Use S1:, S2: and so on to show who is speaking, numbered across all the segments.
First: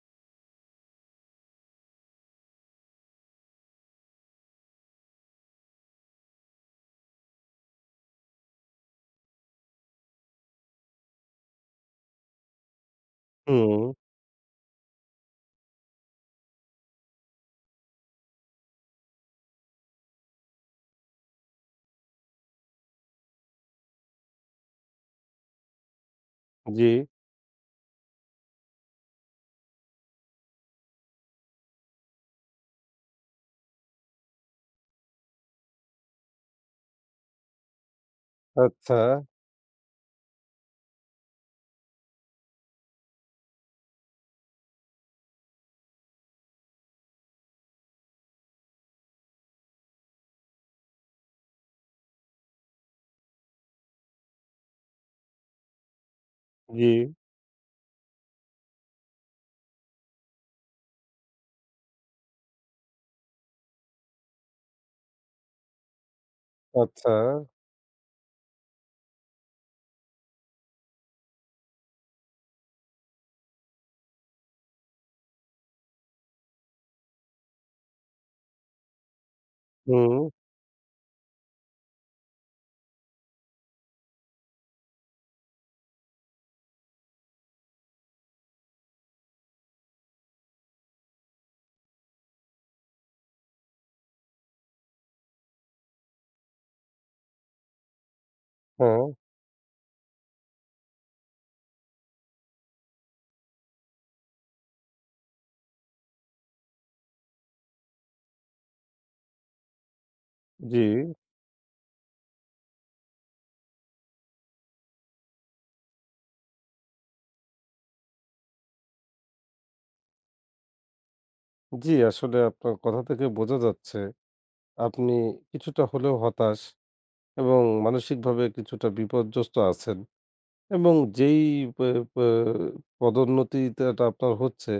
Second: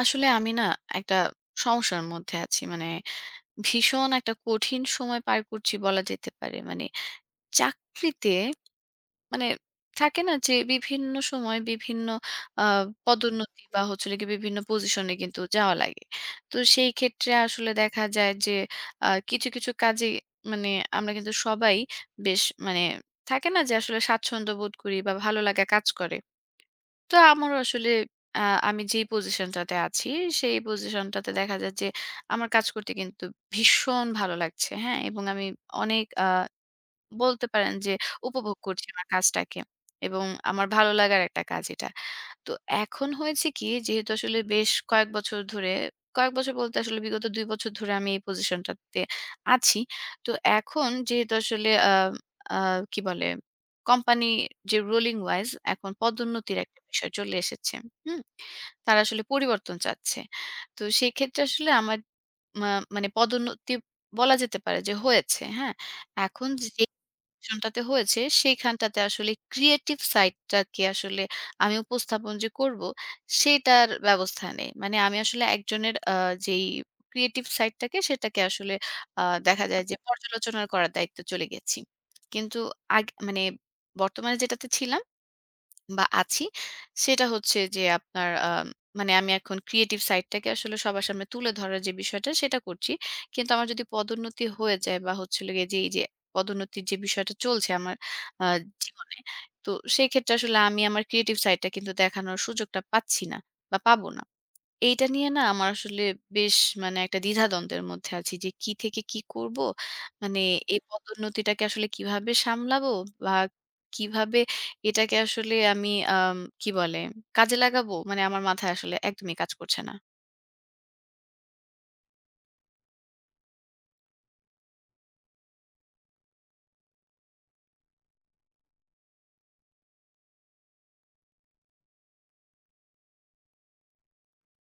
S1: আসলে আমি না একটা সমস্যার মধ্যে আছি। মানে ভীষণ একটা কঠিন সময় পার করছি বলা যেতে পারে। মানে চাকরিতে মানে থাকে না যে বিভিন্ন সময় বিভিন্ন আ পদোন্নতি বা
S2: হুম,
S1: হচ্ছে হলো গিয়ে বিভিন্ন পজিশনে কিন্তু যাওয়া লাগে। তো সেই ক্ষেত্রে আসলে দেখা যায় যে কিছু, কিছু কাজে মানে আমরা কিন্তু সবাই বেশ মানে থাকে না যে আসলে স্বাচ্ছন্দ্য বোধ করি বা ভালো লাগা কাজ করে।
S2: জি।
S1: তো আমারও আসলে আ আমি যেই পজিশনটাতে আছি, সেই পজিশনটাতে দেখা যায় যে আমার কাজ করতে কিন্তু ভীষণ ভালো লাগছে। হ্যাঁ? এবং আমি অনেক বলতে পারেন যে উপভোগ করছি
S2: আচ্ছা,
S1: আমার কাজটাকে। এবং আমার ভালো লাগার একটা কাজ এটা। তো এখন হয়েছে কি যেহেতু আসলে বেশ কয়েক বছর ধরে কয়েক বছর বলতে আসলে বিগত ২ বছর ধরে আমি এই পজিশনটাতে আছি। তো এখন যেহেতু আসলে আ আ কি বলে? কোম্পানি যে রোলিং ওয়াইজ এখন পদোন্নতির একটা
S2: জি।
S1: বিষয় চলে এসেছে। হুম? তারা আসলে পরিবর্তন চাচ্ছে। তো সেক্ষেত্রে আসলে আমার মা মানে পদোন্নতি বলা যেতে পারে যে হয়েছে। হ্যাঁ? এখন যে
S2: আচ্ছা।
S1: অনশনটাতে হয়েছে সেইখানটাতে আসলে ক্রিয়েটিভ সাইডটাকে আসলে আমি উপস্থাপন যে করব সেটার ব্যবস্থা নেই। মানে আমি আসলে একজনের যেই ক্রিয়েটিভ সাইডটাকে সেটাকে আসলে আ দেখা যায় যে
S2: হুম।
S1: পর্যালোচনা করার দায়িত্বে চলে গেছি। কিন্তু মানে বর্তমানে যেটাতে ছিলাম বা আছি। সেটা হচ্ছে যে আপনার মানে আমি এখন ক্রিয়েটিভ সাইডটাকে আসলে সবার সামনে তুলে ধরার যে বিষয়টা সেটা করছি। কিন্তু আমার যদি পদোন্নতি হয়ে যায় বা হচ্ছিল গিয়ে যে এই যে পদোন্নতির যে বিষয়টা চলছে আমার আ
S2: হ্যাঁ,
S1: জীবনে, তো সেই ক্ষেত্রে আসলে আমি আমার ক্রিয়েটিভ সাইডটা কিন্তু দেখানোর সুযোগটা পাচ্ছি না বা পাবো না। এইটা নিয়ে না আমার আসলে বেশ মানে একটা দ্বিধাদ্বন্দ্বের মধ্যে আছি যে কি থেকে কি করব। মানে এই
S2: জি,
S1: পদোন্নতিটাকে আসলে কিভাবে সামলাবো বা কিভাবে এটাকে আসলে আমি কি বলে কাজে লাগাবো? মানে আমার মাথায় আসলে একদমই কাজ করছে না।
S2: জি, আসলে আপনার কথা থেকে বোঝা যাচ্ছে আপনি কিছুটা হলেও হতাশ এবং মানসিকভাবে কিছুটা বিপর্যস্ত আছেন, এবং যেই পে পে পদোন্নতিটা আপনার হচ্ছে,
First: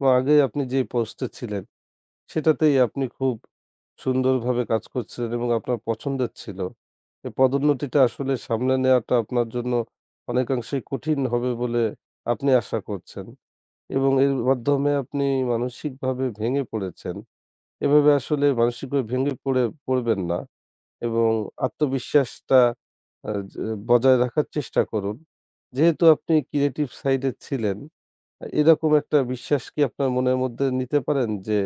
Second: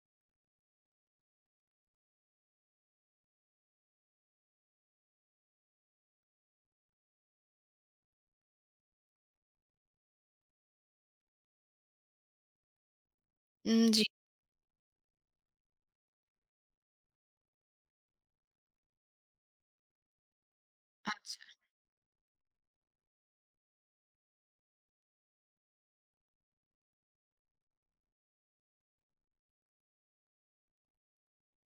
S2: বা আগে আপনি যে পোস্টে ছিলেন সেটাতেই আপনি খুব সুন্দরভাবে কাজ করছিলেন এবং আপনার পছন্দের ছিল। এই পদোন্নতিটা আসলে সামলে নেওয়াটা আপনার জন্য অনেকাংশেই কঠিন হবে বলে আপনি আশা করছেন,
S1: জি,
S2: এবং এর মাধ্যমে আপনি মানসিকভাবে ভেঙে পড়েছেন। এভাবে আসলে মানসিকভাবে ভেঙে পড়বেন না, এবং
S1: আচ্ছা।
S2: আত্মবিশ্বাসটা আ য বজায় রাখার চেষ্টা করুন। যেহেতু আপনি ক্রিয়েটিভ সাইডে ছিলেন, এরকম একটা বিশ্বাস কি আপনার মনের মধ্যে নিতে পারেন যে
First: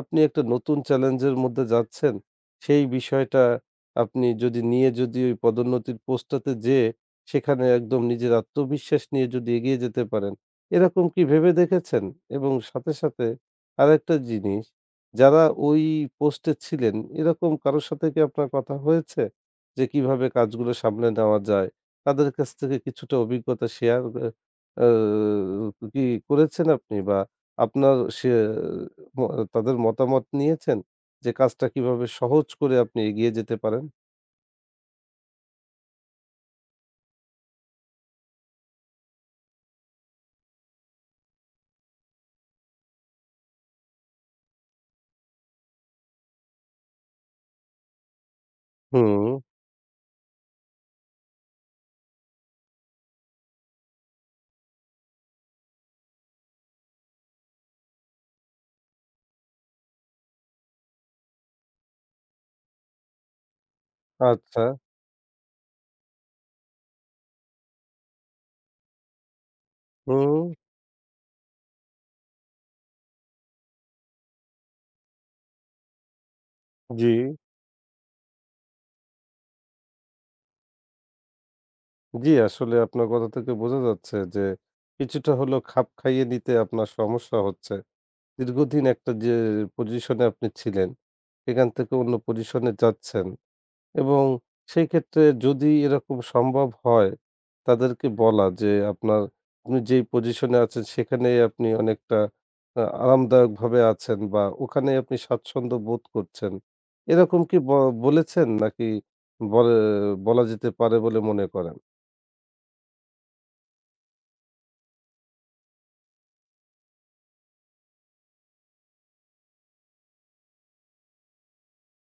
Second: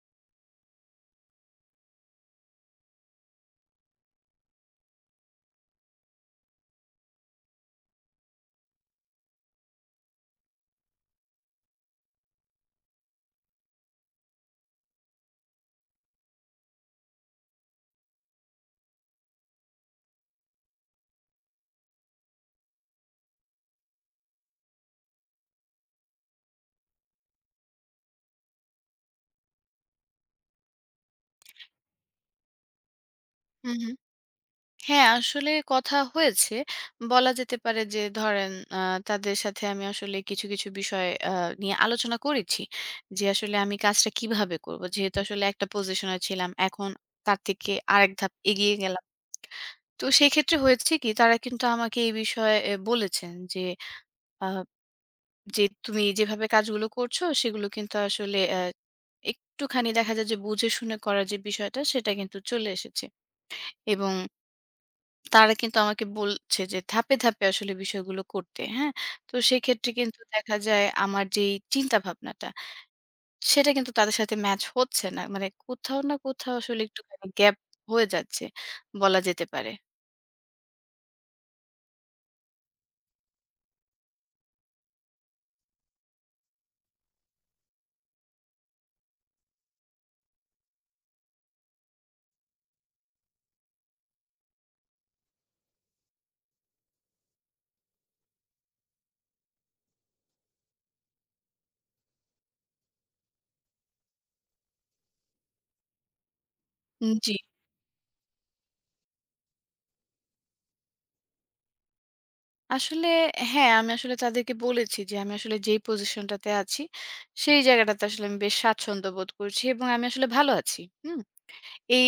S2: আপনি একটা নতুন চ্যালেঞ্জের মধ্যে যাচ্ছেন, সেই বিষয়টা আপনি যদি নিয়ে যদি ওই পদোন্নতির পোস্টটাতে যেয়ে সেখানে একদম নিজের আত্মবিশ্বাস নিয়ে যদি এগিয়ে যেতে পারেন, এরকম কি ভেবে দেখেছেন? এবং সাথে সাথে আরেকটা জিনিস, যারা ওই পোস্টে ছিলেন এরকম কারোর সাথে কি আপনার কথা হয়েছে যে কিভাবে কাজগুলো সামলে নেওয়া যায়, তাদের কাছ থেকে কিছুটা অভিজ্ঞতা শেয়ার আ কি করেছেন আপনি? বা আপনার সে ম তাদের মতামত নিয়েছেন? যে কাজটা কিভাবে সহজ করে আপনি এগিয়ে যেতে
S1: হুম,
S2: পারেন?
S1: হুম। হ্যাঁ, আসলে কথা হয়েছে। বলা যেতে পারে যে ধরেন তাদের সাথে আমি আসলে কিছু, কিছু বিষয় নিয়ে আলোচনা করেছি। যে আসলে আমি কাজটা কিভাবে করব। যেহেতু আসলে একটা পজিশনে ছিলাম। এখন তার থেকে আরেক ধাপ এগিয়ে গেলাম।
S2: হুম,
S1: তো সেক্ষেত্রে হয়েছে কি তারা কিন্তু আমাকে এই বিষয়ে বলেছেন যে আ যে তুমি যেভাবে কাজগুলো করছো সেগুলো কিন্তু আসলে একটুখানি দেখা যায় যে বুঝে শুনে করার যে বিষয়টা সেটা কিন্তু চলে এসেছে এবং
S2: আচ্ছা।
S1: তারা কিন্তু আমাকে বলছে যে ধাপে, ধাপে আসলে বিষয়গুলো করতে। হ্যাঁ? তো সেক্ষেত্রে কিন্তু
S2: হুম,
S1: দেখা যায় আমার যেই চিন্তা ভাবনাটা, সেটা কিন্তু তাদের সাথে ম্যাচ হচ্ছে না। মানে কোথাও না কোথাও আসলে
S2: জি,
S1: একটুখানি গ্যাপ হয়ে যাচ্ছে বলা যেতে পারে।
S2: জি, আসলে আপনার কথা থেকে বোঝা যাচ্ছে যে কিছুটা হলেও খাপ খাইয়ে নিতে আপনার সমস্যা হচ্ছে। দীর্ঘদিন একটা যে পজিশনে আপনি ছিলেন, সেখান থেকে অন্য পজিশনে যাচ্ছেন। এবং সেই ক্ষেত্রে যদি এরকম সম্ভব হয়, তাদেরকে বলা যে আপনার আপনি যেই পজিশনে আছেন সেখানেই আপনি অনেকটা আ আরামদায়কভাবে আছেন বা ওখানেই আপনি স্বাচ্ছন্দ্য বোধ করছেন।
S1: জি।
S2: এরকম কি বলেছেন নাকি বলে বলা যেতে পারে বলে মনে করেন?
S1: আসলে হ্যাঁ, আমি আসলে তাদেরকে বলেছি যে আমি আসলে যেই পজিশনটাতে আছি, সেই জায়গাটাতে আসলে আমি বেশ স্বাচ্ছন্দ্য বোধ করছি এবং আমি আসলে ভালো আছি। হুম? এই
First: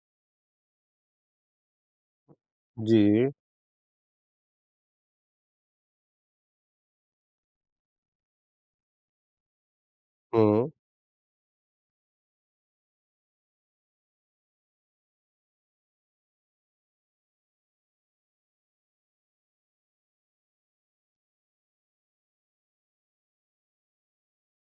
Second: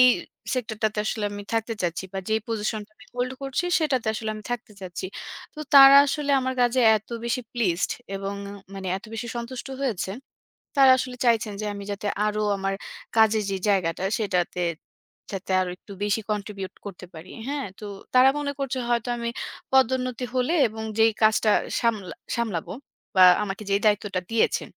S1: সেক্টরটাতে আসলে আমি থাকতে চাচ্ছি বা যেই পজিশনটা
S2: জি।
S1: আমি হোল্ড করছি সেটাতে আসলে আমি থাকতে চাচ্ছি। তো তারা আসলে আমার কাজে এত বেশি প্লিজড এবং মানে এত বেশি সন্তুষ্ট হয়েছে,
S2: হুম,
S1: তারা আসলে চাইছেন যে আমি যাতে আরো আমার কাজের যে জায়গাটা সেটাতে যাতে আরো একটু বেশি কন্ট্রিবিউট করতে পারি। হ্যাঁ? তো তারা মনে করছে হয়তো আমি পদোন্নতি হলে এবং যেই কাজটা সামলাবো বা আমাকে যেই দায়িত্বটা দিয়েছেন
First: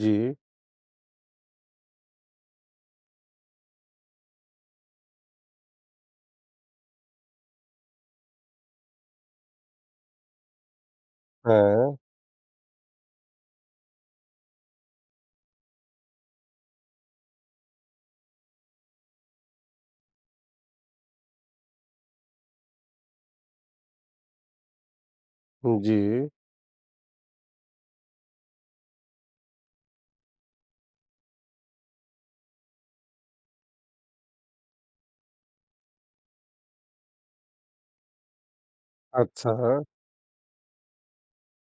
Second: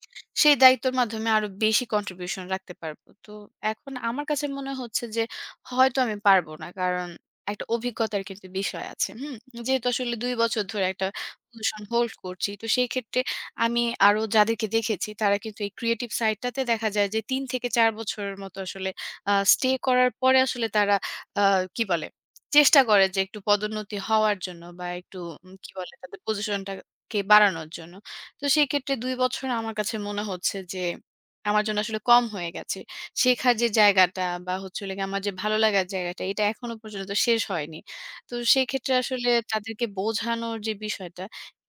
S2: জি,
S1: সেই দায়িত্বের মাধ্যমে আরো বেশি কন্ট্রিবিউশন রাখতে পারবো। তো এখন আমার কাছে মনে হচ্ছে যে হয়তো আমি পারবো না। কারণ একটা অভিজ্ঞতার কিন্তু বিষয় আছে। হুম? যেহেতু আসলে ২ বছর ধরে একটা পজিশন
S2: হ্যাঁ,
S1: হোল্ড করছি। তো সেই ক্ষেত্রে আমি আরো যাদেরকে দেখেছি তারা কিন্তু এই ক্রিয়েটিভ সাইডটাতে দেখা যায় যে ৩ থেকে ৪ বছরের মতো আসলে স্টে করার পরে আসলে তারা আ কি বলে? চেষ্টা করে যে একটু পদোন্নতি হওয়ার জন্য বা একটু কি বলে?
S2: জি,
S1: তাদের পজিশনটাকে বাড়ানোর জন্য। তো সেই ক্ষেত্রে ২ বছর আমার কাছে মনে হচ্ছে যে আমার জন্য আসলে কম হয়ে গেছে। শেখার যে জায়গাটা বা হচ্ছে হলো গিয়ে আমার যে ভালো লাগার জায়গাটা এটা এখনো পর্যন্ত শেষ হয়নি। তো সেই ক্ষেত্রে আসলে
S2: আচ্ছা।
S1: তাদেরকে বোঝানোর যে বিষয়টা,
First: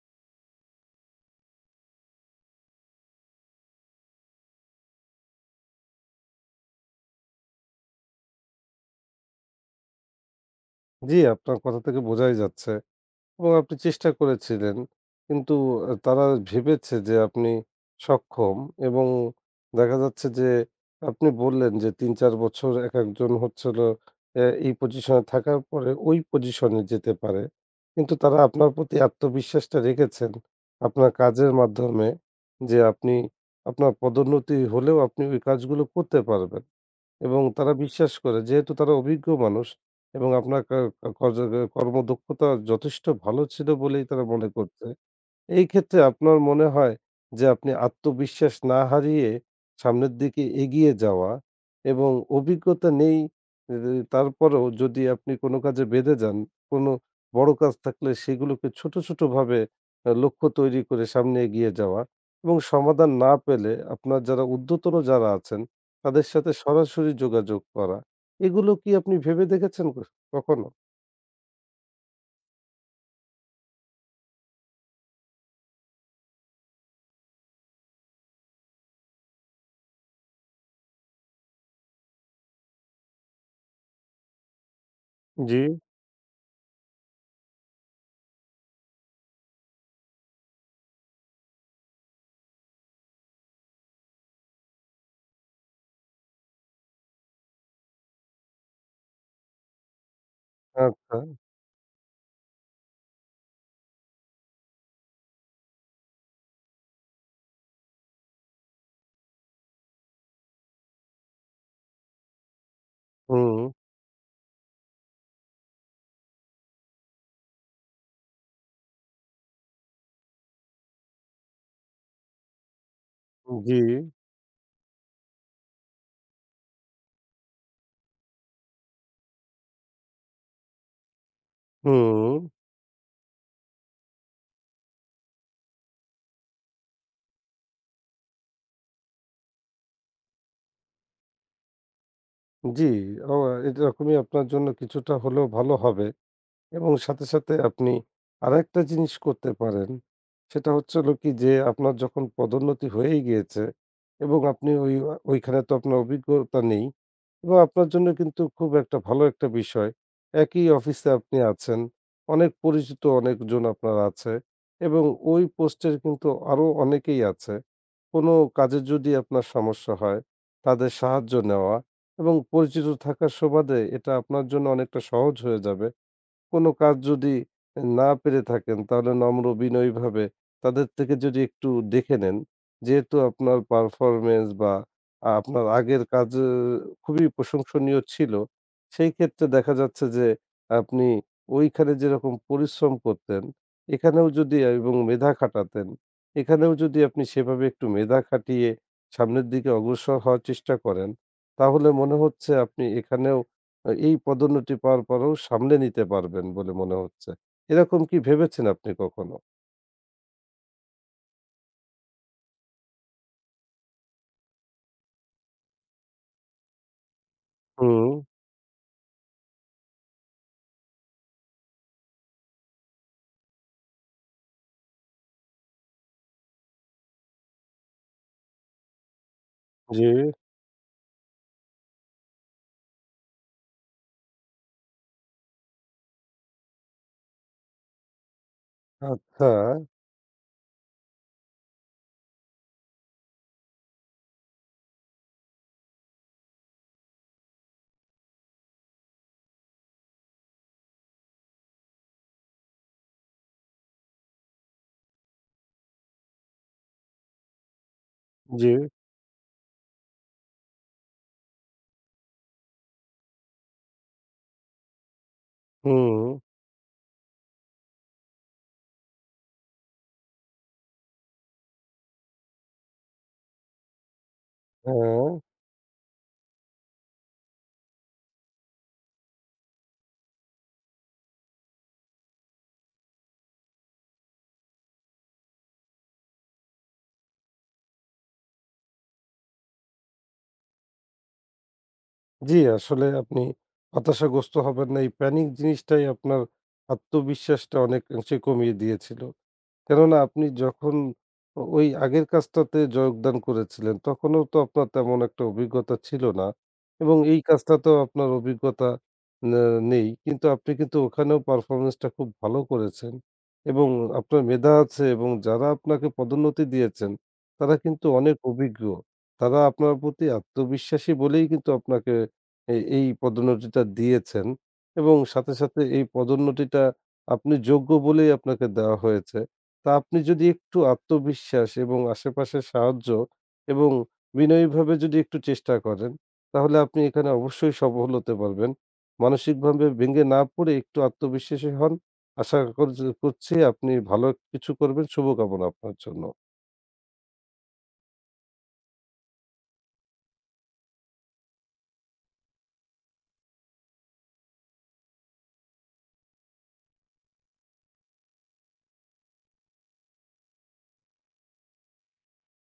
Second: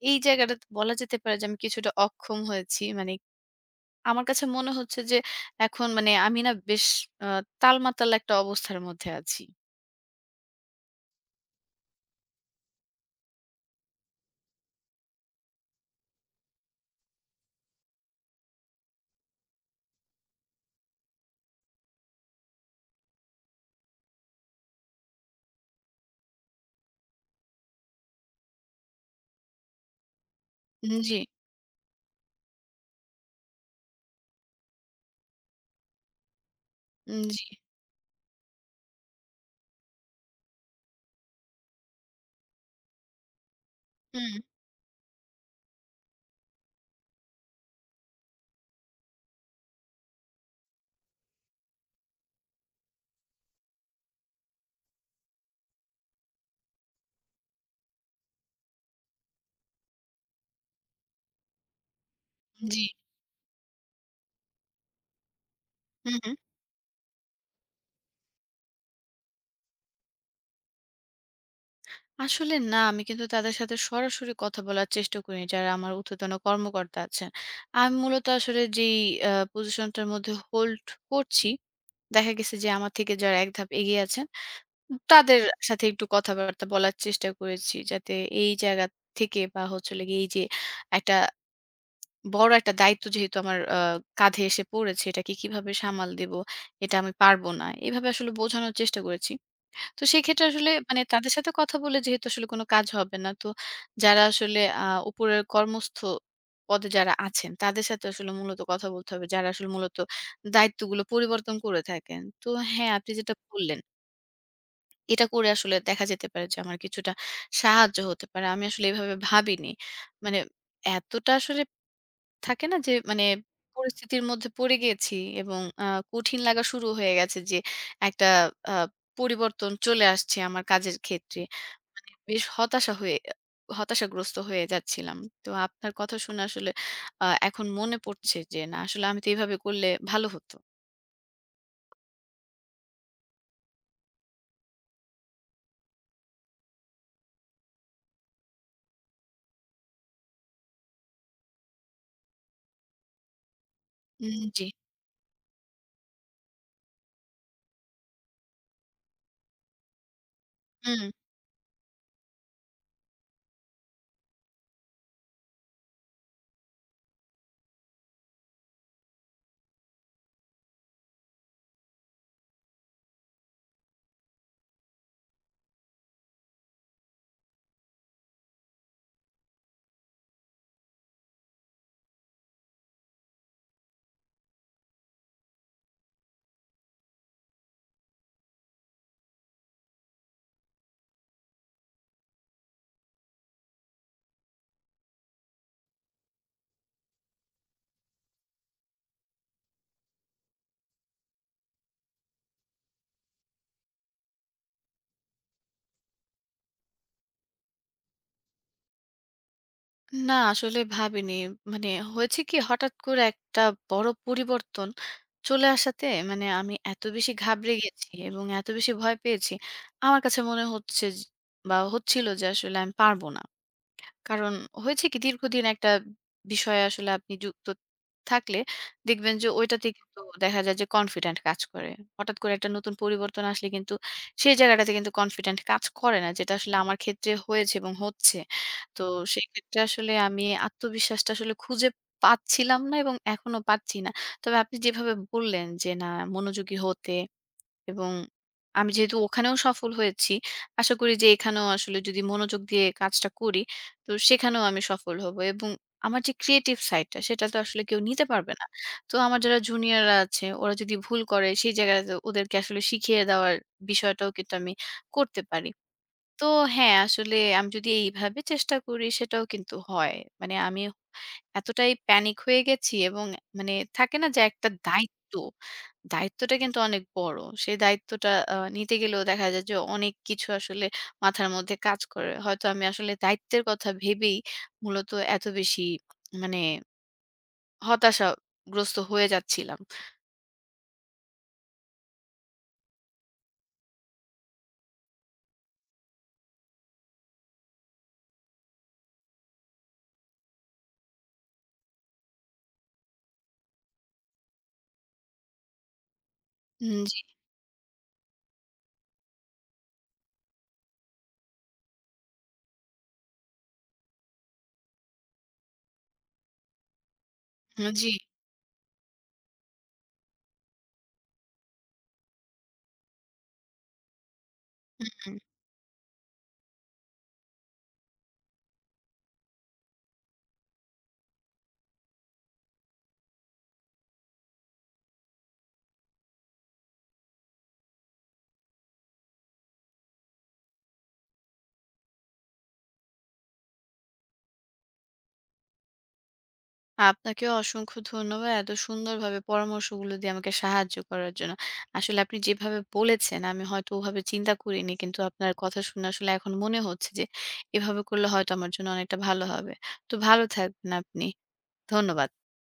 S1: এই জায়গাটাতে বলা যেতে পারে যে আমি কিছুটা অক্ষম হয়েছি। মানে আমার কাছে মনে হচ্ছে যে এখন মানে আমি না বেশ আ তালমাতাল একটা অবস্থার মধ্যে আছি।
S2: জি, আপনার কথা থেকে বোঝাই যাচ্ছে। এবং আপনি চেষ্টা করেছিলেন। কিন্তু আ তারা ভেবেছে যে আপনি সক্ষম, এবং দেখা যাচ্ছে যে আপনি বললেন যে ৩-৪ বছর একেকজন হচ্ছে হলো এই পজিশনে থাকার পরে ওই পজিশনে যেতে পারে। কিন্তু তারা আপনার প্রতি আত্মবিশ্বাসটা রেখেছেন আপনার
S1: জি,
S2: কাজের মাধ্যমে, যে আপনি আপনার পদোন্নতি হলেও আপনি ওই কাজগুলো করতে পারবেন।
S1: জি,
S2: এবং তারা বিশ্বাস করে, যেহেতু তারা অভিজ্ঞ মানুষ এবং আপনার কা কা কর্য কর্মদক্ষতা যথেষ্ট ভালো ছিল বলেই তারা
S1: হুম,
S2: মনে করছে। এই ক্ষেত্রে আপনার মনে হয় যে আপনি আত্মবিশ্বাস না হারিয়ে সামনের দিকে এগিয়ে যাওয়া এবং অভিজ্ঞতা নেই, এ, তারপরেও যদি আপনি কোনো কাজে বেঁধে যান, কোনো বড় কাজ থাকলে সেগুলোকে ছোট ছোটভাবে লক্ষ্য তৈরি করে সামনে এগিয়ে যাওয়া, এবং
S1: জি,
S2: সমাধান না পেলে আপনার যারা ঊর্ধ্বতন যারা আছেন
S1: হু,
S2: তাদের
S1: হু।
S2: সাথে সরাসরি যোগাযোগ করা, এগুলো কি আপনি ভেবে দেখেছেন কখনো?
S1: আসলে না, আমি কিন্তু তাদের সাথে সরাসরি কথা বলার চেষ্টা করি যারা আমার ঊর্ধ্বতন কর্মকর্তা আছেন। আমি মূলত আসলে যেই পজিশনটার মধ্যে হোল্ড করছি, দেখা গেছে যে আমার থেকে যারা এক ধাপ এগিয়ে আছেন, তাদের
S2: জি।
S1: সাথে একটু কথাবার্তা বলার চেষ্টা করেছি। যাতে এই জায়গা থেকে বা হচ্ছে হলো গিয়ে এই যে একটা বড় একটা দায়িত্ব যেহেতু আমার কাঁধে এসে পড়েছে, এটাকে কিভাবে সামাল দিব? এটা আমি পারব না। এভাবে আসলে বোঝানোর চেষ্টা করেছি। তো সেক্ষেত্রে আসলে মানে
S2: আচ্ছা।
S1: তাদের সাথে কথা বলে যেহেতু আসলে কোনো কাজ হবে না, তো যারা আসলে উপরের পদে যারা আছেন, তাদের সাথে আসলে মূলত কথা বলতে হবে। যারা আসলে মূলত দায়িত্বগুলো পরিবর্তন করে থাকেন। তো হ্যাঁ, আপনি যেটা
S2: হুম।
S1: বললেন, এটা করে আসলে দেখা যেতে পারে যে আমার কিছুটা সাহায্য হতে পারে। আমি আসলে এভাবে ভাবিনি। মানে এতটা আসলে থাকে না যে মানে
S2: জি।
S1: পরিস্থিতির মধ্যে পড়ে গেছি এবং কঠিন লাগা শুরু হয়ে গেছে যে একটা আ পরিবর্তন চলে আসছে আমার কাজের ক্ষেত্রে। মানে
S2: হুম।
S1: বেশ হতাশাগ্রস্ত হয়ে যাচ্ছিলাম। তো আপনার কথা শুনে আসলে এখন মনে পড়ছে যে না আসলে আমি তো এভাবে করলে ভালো হতো।
S2: জি, ও এরকমই আপনার জন্য কিছুটা হলেও ভালো হবে। এবং সাথে, সাথে আপনি আরেকটা জিনিস করতে পারেন। সেটা হচ্ছে হলো কি, যে আপনার যখন পদোন্নতি হয়েই গিয়েছে, এবং
S1: জি।
S2: আপনি ওইখানে তো আপনার অভিজ্ঞতা নেই, এবং আপনার জন্য কিন্তু খুব একটা ভালো একটা বিষয়। একই
S1: হুম।
S2: অফিসে আপনি আছেন, অনেক পরিচিত অনেকজন আপনার আছে এবং ওই পোস্টের কিন্তু আরো অনেকেই আছে। কোনো কাজে যদি আপনার সমস্যা হয়, তাদের সাহায্য নেওয়া এবং পরিচিত থাকার সুবাদে এটা আপনার জন্য অনেকটা সহজ হয়ে যাবে। কোনো কাজ যদি না পেরে থাকেন তাহলে নম্র বিনয়ীভাবে তাদের থেকে যদি একটু দেখে নেন, যেহেতু আপনার পারফরম্যান্স বা আপনার আগের কাজ খুবই প্রশংসনীয় ছিল, সেই ক্ষেত্রে দেখা যাচ্ছে যে আপনি ওইখানে যেরকম পরিশ্রম করতেন, এখানেও যদি এবং মেধা খাটাতেন, এখানেও যদি আপনি সেভাবে একটু মেধা খাটিয়ে সামনের দিকে অগ্রসর হওয়ার চেষ্টা করেন, তাহলে মনে হচ্ছে আপনি এখানেও এই পদোন্নতি পাওয়ার পরেও সামলে নিতে পারবেন বলে মনে হচ্ছে। এরকম কি ভেবেছেন আপনি কখনো?
S1: না আসলে ভাবিনি। মানে হয়েছে কি হঠাৎ করে একটা বড় পরিবর্তন চলে আসাতে মানে আমি এত বেশি ঘাবড়ে গেছি
S2: হুম,
S1: এবং এত বেশি ভয় পেয়েছি। আমার কাছে মনে হচ্ছে বা হচ্ছিল যে আসলে আমি পারব না। কারণ হয়েছে কি দীর্ঘদিন একটা বিষয়ে আসলে আপনি যুক্ত থাকলে দেখবেন যে ওইটাতে
S2: জি।
S1: কিন্তু দেখা যায় যে কনফিডেন্ট কাজ করে। হঠাৎ করে একটা নতুন পরিবর্তন আসলে কিন্তু সেই জায়গাটাতে কিন্তু কনফিডেন্ট কাজ করে না। যেটা আসলে আমার ক্ষেত্রে হয়েছে এবং হচ্ছে। তো
S2: আচ্ছা।
S1: সেক্ষেত্রে আসলে আমি আত্মবিশ্বাসটা আসলে খুঁজে পাচ্ছিলাম না এবং এখনো পাচ্ছি না। তবে আপনি যেভাবে বললেন যে না মনোযোগী হতে এবং আমি যেহেতু ওখানেও সফল হয়েছি, আশা করি যে এখানেও আসলে যদি মনোযোগ দিয়ে কাজটা করি, তো সেখানেও আমি সফল হব। এবং আমার যে ক্রিয়েটিভ সাইডটা সেটা তো আসলে কেউ নিতে পারবে না।
S2: জি,
S1: তো আমার যারা জুনিয়ররা আছে ওরা যদি ভুল করে সেই জায়গায় তো ওদেরকে আসলে শিখিয়ে দেওয়ার বিষয়টাও কিন্তু আমি করতে পারি।
S2: হুম।
S1: তো হ্যাঁ, আসলে আমি যদি এইভাবে চেষ্টা করি সেটাও কিন্তু হয়। মানে আমি এতটাই প্যানিক হয়ে গেছি এবং মানে থাকে না যে একটা
S2: হ্যাঁ,
S1: দায়িত্বটা কিন্তু অনেক বড়। সেই দায়িত্বটা নিতে গেলেও দেখা যায় যে অনেক কিছু আসলে মাথার মধ্যে কাজ করে। হয়তো আমি আসলে দায়িত্বের কথা ভেবেই মূলত এত বেশি মানে হতাশাগ্রস্ত হয়ে যাচ্ছিলাম।
S2: জি, আসলে আপনি হতাশাগ্রস্ত হবেন না। এই প্যানিক জিনিসটাই আপনার আত্মবিশ্বাসটা অনেকাংশে কমিয়ে দিয়েছিল। কেননা আপনি যখন ওই আগের কাজটাতে যোগদান করেছিলেন, তখনও তো আপনার তেমন একটা অভিজ্ঞতা ছিল না, এবং
S1: জি,
S2: এই কাজটাতেও আপনার অভিজ্ঞতা নে নেই। কিন্তু আপনি কিন্তু ওখানেও পারফরম্যান্সটা খুব ভালো করেছেন এবং আপনার মেধা আছে, এবং যারা আপনাকে পদোন্নতি দিয়েছেন, তারা
S1: হুম,
S2: কিন্তু
S1: জি।
S2: অনেক অভিজ্ঞ। তারা আপনার প্রতি আত্মবিশ্বাসী বলেই কিন্তু আপনাকে এই পদোন্নতিটা দিয়েছেন, এবং
S1: হুম।
S2: সাথে, সাথে এই পদোন্নতিটা আপনি যোগ্য বলেই আপনাকে দেওয়া হয়েছে। তো আপনি যদি একটু আত্মবিশ্বাস এবং আশেপাশের সাহায্য এবং বিনয়ীভাবে যদি একটু চেষ্টা করেন, তাহলে আপনি এখানে অবশ্যই সফল হতে পারবেন। মানসিকভাবে ভেঙে না পড়ে একটু আত্মবিশ্বাসী হন। আশা করছি আপনি ভালো কিছু করবেন। শুভকামনা আপনার জন্য।
S1: আপনাকেও অসংখ্য ধন্যবাদ। এত সুন্দরভাবে পরামর্শগুলো দিয়ে আমাকে সাহায্য করার জন্য। আসলে আপনি যেভাবে বলেছেন আমি হয়তো ওভাবে চিন্তা করিনি। কিন্তু আপনার কথা শুনে আসলে এখন মনে হচ্ছে যে এভাবে করলে হয়তো আমার জন্য অনেকটা ভালো হবে। তো ভালো থাকবেন আপনি। ধন্যবাদ।